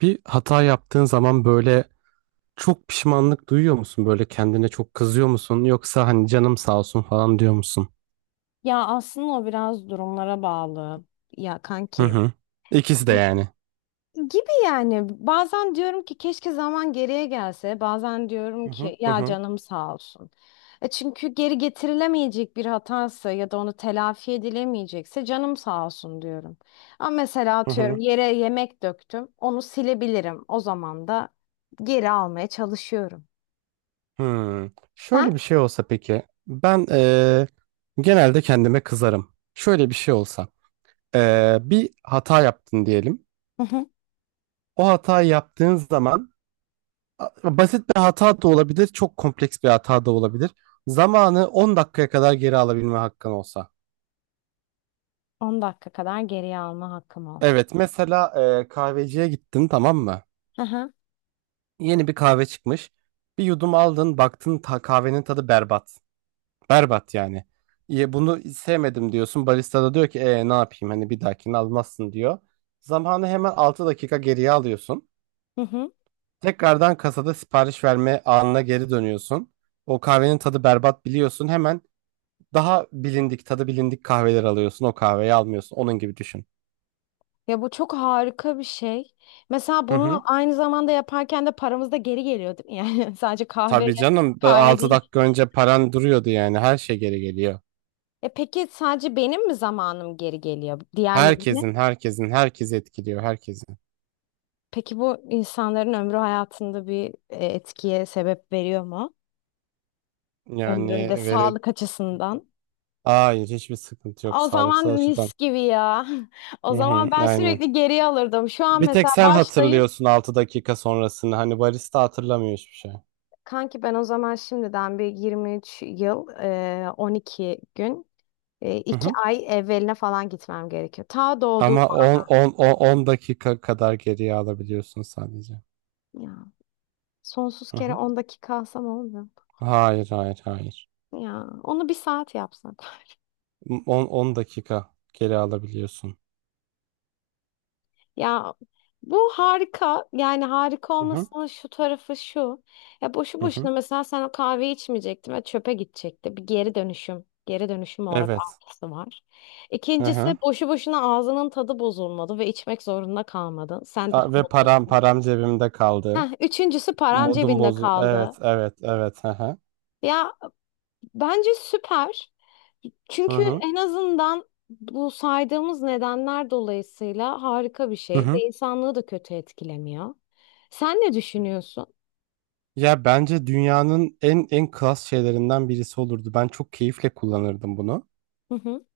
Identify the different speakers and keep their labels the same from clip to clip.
Speaker 1: Bir hata yaptığın zaman böyle çok pişmanlık duyuyor musun? Böyle kendine çok kızıyor musun? Yoksa hani canım sağ olsun falan diyor musun?
Speaker 2: Ya aslında o biraz durumlara bağlı. Ya
Speaker 1: Hı
Speaker 2: kanki
Speaker 1: hı. İkisi de yani.
Speaker 2: gibi yani bazen diyorum ki keşke zaman geriye gelse. Bazen diyorum
Speaker 1: Hı hı
Speaker 2: ki
Speaker 1: hı
Speaker 2: ya
Speaker 1: hı
Speaker 2: canım sağ olsun. Çünkü geri getirilemeyecek bir hatası ya da onu telafi edilemeyecekse canım sağ olsun diyorum. Ama mesela
Speaker 1: hı hı.
Speaker 2: atıyorum yere yemek döktüm. Onu silebilirim. O zaman da geri almaya çalışıyorum.
Speaker 1: Hı. Şöyle
Speaker 2: Sen?
Speaker 1: bir şey olsa peki. Ben genelde kendime kızarım. Şöyle bir şey olsa. Bir hata yaptın diyelim.
Speaker 2: Hı hı.
Speaker 1: O hatayı yaptığın zaman basit bir hata da olabilir, çok kompleks bir hata da olabilir. Zamanı 10 dakikaya kadar geri alabilme hakkın olsa.
Speaker 2: 10 dakika kadar geriye alma hakkım olsun.
Speaker 1: Evet mesela kahveciye gittin, tamam mı?
Speaker 2: Hı hı.
Speaker 1: Yeni bir kahve çıkmış. Bir yudum aldın, baktın kahvenin tadı berbat. Berbat yani. Ya bunu sevmedim diyorsun. Barista da diyor ki ne yapayım, hani bir dahakini almazsın diyor. Zamanı hemen 6 dakika geriye alıyorsun.
Speaker 2: Hı hı.
Speaker 1: Tekrardan kasada sipariş verme anına geri dönüyorsun. O kahvenin tadı berbat, biliyorsun. Hemen daha bilindik tadı bilindik kahveler alıyorsun. O kahveyi almıyorsun. Onun gibi düşün.
Speaker 2: Ya bu çok harika bir şey. Mesela
Speaker 1: Hı
Speaker 2: bunu
Speaker 1: hı.
Speaker 2: aynı zamanda yaparken de paramız da geri geliyor değil mi? Yani sadece kahve
Speaker 1: Tabii canım,
Speaker 2: kahve
Speaker 1: 6
Speaker 2: değil.
Speaker 1: dakika önce paran duruyordu, yani her şey geri geliyor.
Speaker 2: Peki sadece benim mi zamanım geri geliyor? Diğerlerine?
Speaker 1: Herkesin herkes etkiliyor, herkesin.
Speaker 2: Peki bu insanların ömrü hayatında bir etkiye sebep veriyor mu? Ömründe
Speaker 1: Yani veri
Speaker 2: sağlık açısından.
Speaker 1: hayır, hiçbir sıkıntı yok
Speaker 2: O zaman
Speaker 1: sağlıksal açıdan.
Speaker 2: mis gibi ya. O
Speaker 1: Hı
Speaker 2: zaman
Speaker 1: hı,
Speaker 2: ben
Speaker 1: aynen.
Speaker 2: sürekli geriye alırdım. Şu an
Speaker 1: Bir tek
Speaker 2: mesela
Speaker 1: sen
Speaker 2: başlayıp
Speaker 1: hatırlıyorsun 6 dakika sonrasını, hani barista hatırlamıyor hiçbir şey.
Speaker 2: kanki ben o zaman şimdiden bir 23 yıl 12 gün
Speaker 1: Hı
Speaker 2: iki
Speaker 1: hı.
Speaker 2: ay evveline falan gitmem gerekiyor. Ta doğduğum
Speaker 1: Ama
Speaker 2: an
Speaker 1: 10 dakika kadar geriye alabiliyorsun sadece.
Speaker 2: ya. Sonsuz
Speaker 1: Hı
Speaker 2: kere
Speaker 1: hı.
Speaker 2: 10 dakika alsam olmuyor.
Speaker 1: Hayır, hayır, hayır.
Speaker 2: Ya onu bir saat yapsak.
Speaker 1: 10 dakika geri alabiliyorsun.
Speaker 2: Ya bu harika. Yani harika
Speaker 1: Hı hı.
Speaker 2: olmasının şu tarafı şu. Ya boşu
Speaker 1: Hı hı.
Speaker 2: boşuna mesela sen o kahveyi içmeyecektin ve çöpe gidecekti. Bir geri dönüşüm. Geri dönüşüm olarak
Speaker 1: Evet.
Speaker 2: artısı var.
Speaker 1: Hı
Speaker 2: İkincisi
Speaker 1: hı.
Speaker 2: boşu boşuna ağzının tadı bozulmadı ve içmek zorunda kalmadın. Sen daha
Speaker 1: Ve param
Speaker 2: mutlusun.
Speaker 1: param cebimde kaldı.
Speaker 2: Heh, üçüncüsü paran
Speaker 1: Modum
Speaker 2: cebinde
Speaker 1: bozu. Evet,
Speaker 2: kaldı.
Speaker 1: evet, evet. Hı hı.
Speaker 2: Ya, bence süper.
Speaker 1: Hı
Speaker 2: Çünkü
Speaker 1: hı.
Speaker 2: en azından bu saydığımız nedenler dolayısıyla harika bir
Speaker 1: Hı
Speaker 2: şey ve
Speaker 1: hı.
Speaker 2: insanlığı da kötü etkilemiyor. Sen ne düşünüyorsun?
Speaker 1: Ya bence dünyanın en klas şeylerinden birisi olurdu. Ben çok keyifle kullanırdım bunu.
Speaker 2: Hı hı,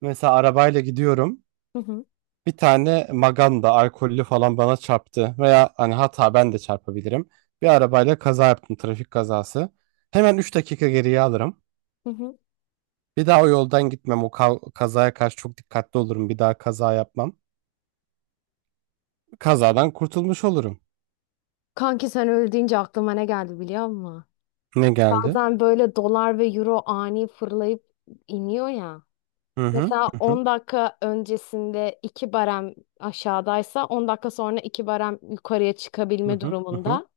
Speaker 1: Mesela arabayla gidiyorum.
Speaker 2: hı hı,
Speaker 1: Bir tane maganda alkollü falan bana çarptı, veya hani hata, ben de çarpabilirim. Bir arabayla kaza yaptım, trafik kazası. Hemen 3 dakika geriye alırım.
Speaker 2: hı hı.
Speaker 1: Bir daha o yoldan gitmem. O kazaya karşı çok dikkatli olurum. Bir daha kaza yapmam. Kazadan kurtulmuş olurum.
Speaker 2: Kanki sen öyle deyince aklıma ne geldi biliyor musun?
Speaker 1: Ne geldi?
Speaker 2: Bazen böyle dolar ve euro ani fırlayıp iniyor ya.
Speaker 1: Hı hı
Speaker 2: Mesela
Speaker 1: hı hı
Speaker 2: 10 dakika öncesinde 2 barem aşağıdaysa 10 dakika sonra 2 barem yukarıya
Speaker 1: hı
Speaker 2: çıkabilme
Speaker 1: hı hı
Speaker 2: durumunda.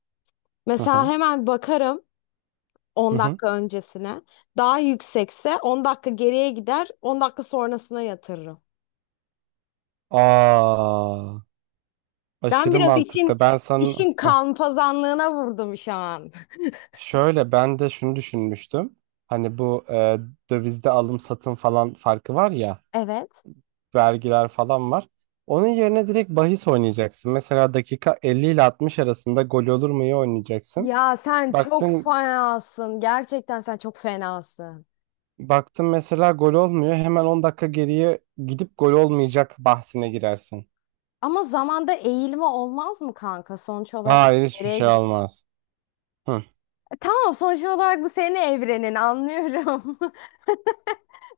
Speaker 1: hı
Speaker 2: Mesela
Speaker 1: hı.
Speaker 2: hemen bakarım.
Speaker 1: Hı
Speaker 2: 10
Speaker 1: hı. Hı.
Speaker 2: dakika öncesine. Daha yüksekse 10 dakika geriye gider, 10 dakika sonrasına yatırırım.
Speaker 1: Aa,
Speaker 2: Ben
Speaker 1: aşırı
Speaker 2: biraz
Speaker 1: mantıklı. Ben sana.
Speaker 2: işin
Speaker 1: Heh.
Speaker 2: kalpazanlığına vurdum şu an.
Speaker 1: Şöyle ben de şunu düşünmüştüm. Hani bu dövizde alım satım falan farkı var ya,
Speaker 2: Evet.
Speaker 1: vergiler falan var. Onun yerine direkt bahis oynayacaksın. Mesela dakika 50 ile 60 arasında gol olur mu, iyi oynayacaksın.
Speaker 2: Ya sen çok
Speaker 1: Baktın
Speaker 2: fenasın. Gerçekten sen çok fenasın.
Speaker 1: baktın mesela gol olmuyor. Hemen 10 dakika geriye gidip gol olmayacak bahsine girersin.
Speaker 2: Ama zamanda eğilme olmaz mı kanka? Sonuç olarak
Speaker 1: Hayır, hiçbir şey
Speaker 2: nereye.
Speaker 1: olmaz. Hı.
Speaker 2: Tamam, sonuç olarak bu senin evrenin anlıyorum.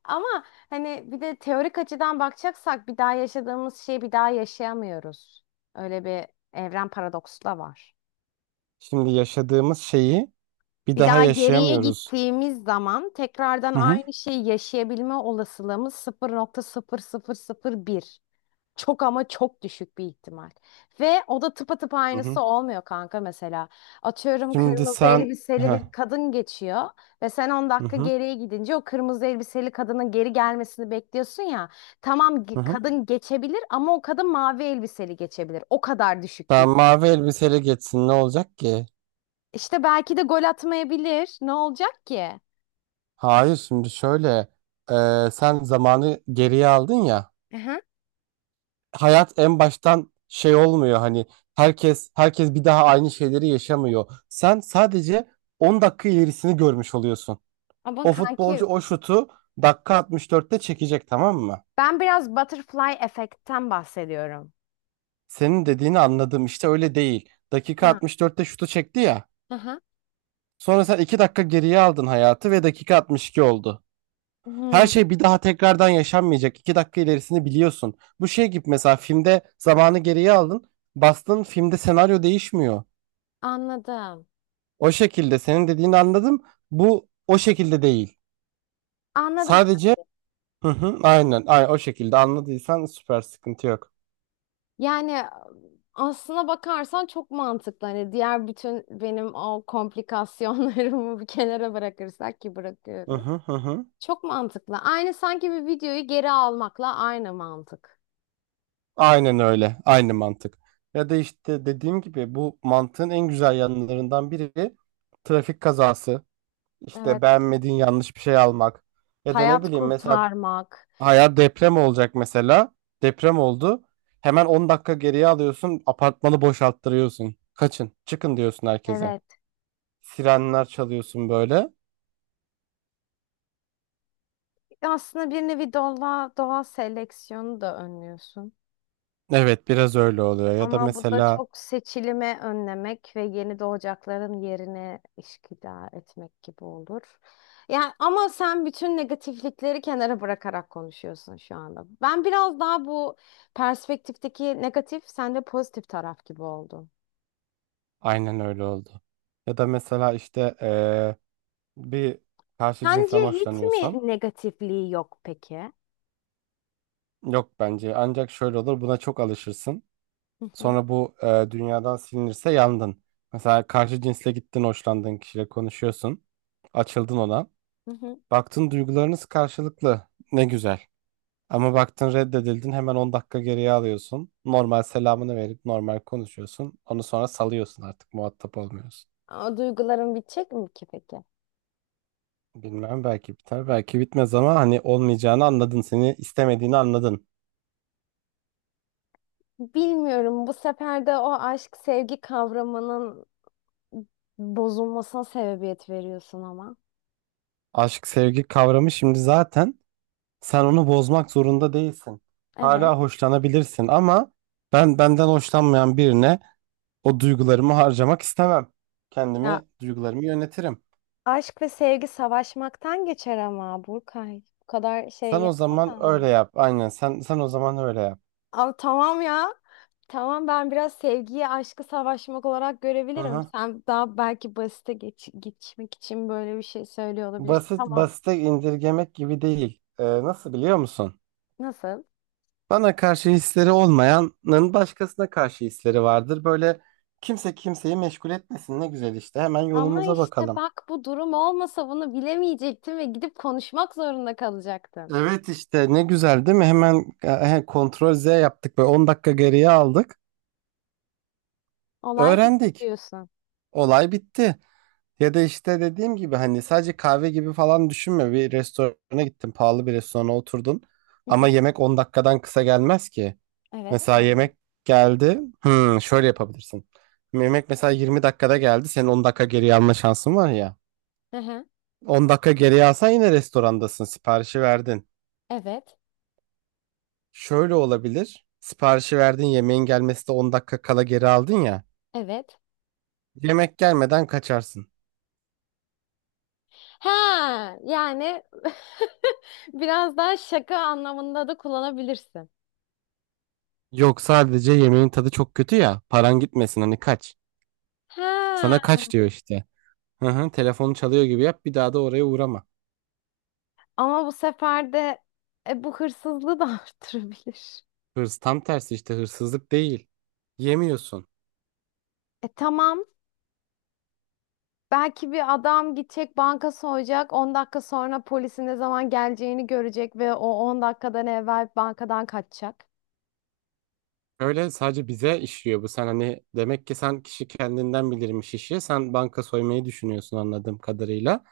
Speaker 2: Ama hani bir de teorik açıdan bakacaksak bir daha yaşadığımız şeyi bir daha yaşayamıyoruz. Öyle bir evren paradoksu da var.
Speaker 1: Şimdi yaşadığımız şeyi bir
Speaker 2: Bir
Speaker 1: daha
Speaker 2: daha geriye
Speaker 1: yaşayamıyoruz.
Speaker 2: gittiğimiz zaman tekrardan
Speaker 1: Hı hı.
Speaker 2: aynı şeyi yaşayabilme olasılığımız sıfır nokta sıfır sıfır sıfır nokta bir. Çok ama çok düşük bir ihtimal. Ve o da tıpatıp
Speaker 1: Hı
Speaker 2: aynısı
Speaker 1: hı.
Speaker 2: olmuyor kanka mesela. Atıyorum
Speaker 1: Şimdi
Speaker 2: kırmızı
Speaker 1: sen.
Speaker 2: elbiseli
Speaker 1: Heh.
Speaker 2: bir kadın geçiyor ve sen on
Speaker 1: Hı
Speaker 2: dakika
Speaker 1: hı.
Speaker 2: geriye gidince o kırmızı elbiseli kadının geri gelmesini bekliyorsun ya. Tamam,
Speaker 1: Hı hı.
Speaker 2: kadın geçebilir ama o kadın mavi elbiseli geçebilir. O kadar düşük bir.
Speaker 1: Sen mavi elbiseyle geçsin, ne olacak ki?
Speaker 2: İşte belki de gol atmayabilir. Ne olacak ki?
Speaker 1: Hayır, şimdi şöyle, sen zamanı geriye aldın ya,
Speaker 2: Aha.
Speaker 1: hayat en baştan şey olmuyor, hani herkes bir daha aynı şeyleri yaşamıyor. Sen sadece 10 dakika ilerisini görmüş oluyorsun.
Speaker 2: Ama
Speaker 1: O futbolcu
Speaker 2: kanki
Speaker 1: o şutu dakika 64'te çekecek, tamam mı?
Speaker 2: ben biraz butterfly efektten bahsediyorum.
Speaker 1: Senin dediğini anladım, işte öyle değil. Dakika
Speaker 2: Ha.
Speaker 1: 64'te şutu çekti ya.
Speaker 2: Aha.
Speaker 1: Sonra sen 2 dakika geriye aldın hayatı ve dakika 62 oldu. Her
Speaker 2: Hmm,
Speaker 1: şey bir daha tekrardan yaşanmayacak. 2 dakika ilerisini biliyorsun. Bu şey gibi, mesela filmde zamanı geriye aldın. Bastın, filmde senaryo değişmiyor.
Speaker 2: anladım.
Speaker 1: O şekilde senin dediğini anladım. Bu o şekilde değil.
Speaker 2: Anladım.
Speaker 1: Sadece, hı hı, aynen, aynen o şekilde anladıysan süper, sıkıntı yok.
Speaker 2: Yani aslına bakarsan çok mantıklı. Hani diğer bütün benim o komplikasyonlarımı bir kenara bırakırsak ki
Speaker 1: Hı
Speaker 2: bırakıyorum.
Speaker 1: hı hı hı.
Speaker 2: Çok mantıklı. Aynı sanki bir videoyu geri almakla aynı mantık.
Speaker 1: Aynen öyle. Aynı mantık. Ya da işte dediğim gibi bu mantığın en güzel yanlarından biri trafik kazası. İşte
Speaker 2: Evet.
Speaker 1: beğenmediğin yanlış bir şey almak. Ya da ne
Speaker 2: Hayat
Speaker 1: bileyim, mesela
Speaker 2: kurtarmak.
Speaker 1: hayat deprem olacak mesela. Deprem oldu. Hemen 10 dakika geriye alıyorsun. Apartmanı boşalttırıyorsun. Kaçın, çıkın diyorsun herkese.
Speaker 2: Evet.
Speaker 1: Sirenler çalıyorsun böyle.
Speaker 2: Aslında bir nevi doğa seleksiyonu da önlüyorsun.
Speaker 1: Evet, biraz öyle oluyor. Ya da
Speaker 2: Ama bu da
Speaker 1: mesela
Speaker 2: çok seçilimi önlemek ve yeni doğacakların yerine işgüdar etmek gibi olur. Yani ama sen bütün negatiflikleri kenara bırakarak konuşuyorsun şu anda. Ben biraz daha bu perspektifteki negatif, sen de pozitif taraf gibi oldun.
Speaker 1: aynen öyle oldu. Ya da mesela işte bir karşı cinsten
Speaker 2: Sence hiç
Speaker 1: hoşlanıyorsan.
Speaker 2: mi negatifliği yok peki?
Speaker 1: Yok, bence ancak şöyle olur, buna çok alışırsın.
Speaker 2: Hı hı,
Speaker 1: Sonra bu dünyadan silinirse yandın. Mesela karşı cinsle gittin, hoşlandığın kişiyle konuşuyorsun. Açıldın ona.
Speaker 2: hı hı.
Speaker 1: Baktın duygularınız karşılıklı. Ne güzel. Ama baktın reddedildin, hemen 10 dakika geriye alıyorsun. Normal selamını verip normal konuşuyorsun. Onu sonra salıyorsun, artık muhatap olmuyorsun.
Speaker 2: O duyguların bitecek mi ki peki?
Speaker 1: Bilmem, belki biter belki bitmez, ama hani olmayacağını anladın. Seni istemediğini anladın.
Speaker 2: Bilmiyorum. Bu sefer de o aşk sevgi kavramının bozulmasına sebebiyet veriyorsun ama.
Speaker 1: Aşk sevgi kavramı şimdi zaten. Sen onu bozmak zorunda değilsin.
Speaker 2: Evet.
Speaker 1: Hala hoşlanabilirsin ama ben benden hoşlanmayan birine o duygularımı harcamak istemem.
Speaker 2: Ya
Speaker 1: Kendimi, duygularımı yönetirim.
Speaker 2: aşk ve sevgi savaşmaktan geçer ama Burkay. Bu kadar şey
Speaker 1: Sen o zaman
Speaker 2: yapmasan mı?
Speaker 1: öyle yap. Aynen, sen o zaman öyle yap.
Speaker 2: Ama tamam ya. Tamam ben biraz sevgiyi aşkı savaşmak olarak görebilirim.
Speaker 1: Aha.
Speaker 2: Sen daha belki basite geçmek için böyle bir şey söylüyor olabilirsin.
Speaker 1: Basit
Speaker 2: Tamam.
Speaker 1: basite indirgemek gibi değil. Nasıl, biliyor musun?
Speaker 2: Nasıl?
Speaker 1: Bana karşı hisleri olmayanın başkasına karşı hisleri vardır. Böyle kimse kimseyi meşgul etmesin. Ne güzel işte. Hemen
Speaker 2: Ama
Speaker 1: yolumuza
Speaker 2: işte
Speaker 1: bakalım.
Speaker 2: bak bu durum olmasa bunu bilemeyecektin ve gidip konuşmak zorunda kalacaktın.
Speaker 1: Evet işte, ne güzel değil mi? Hemen kontrol Z yaptık ve 10 dakika geriye aldık.
Speaker 2: Olay bitti
Speaker 1: Öğrendik.
Speaker 2: diyorsun.
Speaker 1: Olay bitti. Ya da işte dediğim gibi, hani sadece kahve gibi falan düşünme. Bir restorana gittin, pahalı bir restorana oturdun.
Speaker 2: Hı
Speaker 1: Ama
Speaker 2: hı.
Speaker 1: yemek 10 dakikadan kısa gelmez ki.
Speaker 2: Evet
Speaker 1: Mesela
Speaker 2: gelme.
Speaker 1: yemek geldi. Hmm, şöyle yapabilirsin. Yemek mesela 20 dakikada geldi. Senin 10 dakika geriye alma şansın var ya.
Speaker 2: Hı hı.
Speaker 1: 10 dakika geriye alsan yine restorandasın. Siparişi verdin.
Speaker 2: Evet.
Speaker 1: Şöyle olabilir. Siparişi verdin, yemeğin gelmesi de 10 dakika kala geri aldın ya.
Speaker 2: Evet.
Speaker 1: Yemek gelmeden kaçarsın.
Speaker 2: Ha, yani biraz daha şaka anlamında da kullanabilirsin.
Speaker 1: Yok, sadece yemeğin tadı çok kötü ya. Paran gitmesin, hani kaç. Sana
Speaker 2: Ha,
Speaker 1: kaç diyor işte. Hı hı, telefonu çalıyor gibi yap, bir daha da oraya uğrama.
Speaker 2: ama bu sefer de bu hırsızlığı da arttırabilir.
Speaker 1: Hırs tam tersi, işte hırsızlık değil. Yemiyorsun.
Speaker 2: Tamam. Belki bir adam gidecek banka soyacak. 10 dakika sonra polisin ne zaman geleceğini görecek ve o 10 dakikadan evvel bankadan kaçacak.
Speaker 1: Öyle, sadece bize işliyor bu. Sen hani, demek ki sen, kişi kendinden bilirmiş işi. Sen banka soymayı düşünüyorsun anladığım kadarıyla.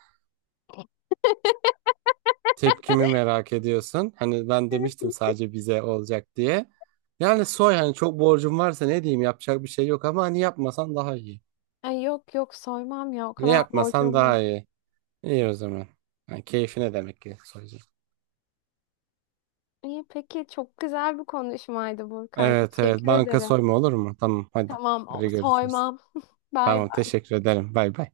Speaker 1: Tepkimi merak ediyorsun. Hani ben demiştim sadece bize olacak diye. Yani soy, hani çok borcum varsa ne diyeyim, yapacak bir şey yok, ama hani yapmasan daha iyi.
Speaker 2: Ay, yok yok, soymam ya, o
Speaker 1: Ne,
Speaker 2: kadar
Speaker 1: yapmasan
Speaker 2: borcum yok.
Speaker 1: daha iyi. İyi o zaman. Yani keyfine, demek ki soyacağım.
Speaker 2: İyi peki, çok güzel bir konuşmaydı Burkay.
Speaker 1: Evet, evet,
Speaker 2: Teşekkür
Speaker 1: banka
Speaker 2: ederim.
Speaker 1: soyma olur mu? Tamam, hadi.
Speaker 2: Tamam,
Speaker 1: Hadi görüşürüz.
Speaker 2: soymam. Bay
Speaker 1: Tamam,
Speaker 2: bay.
Speaker 1: teşekkür ederim. Bay bay.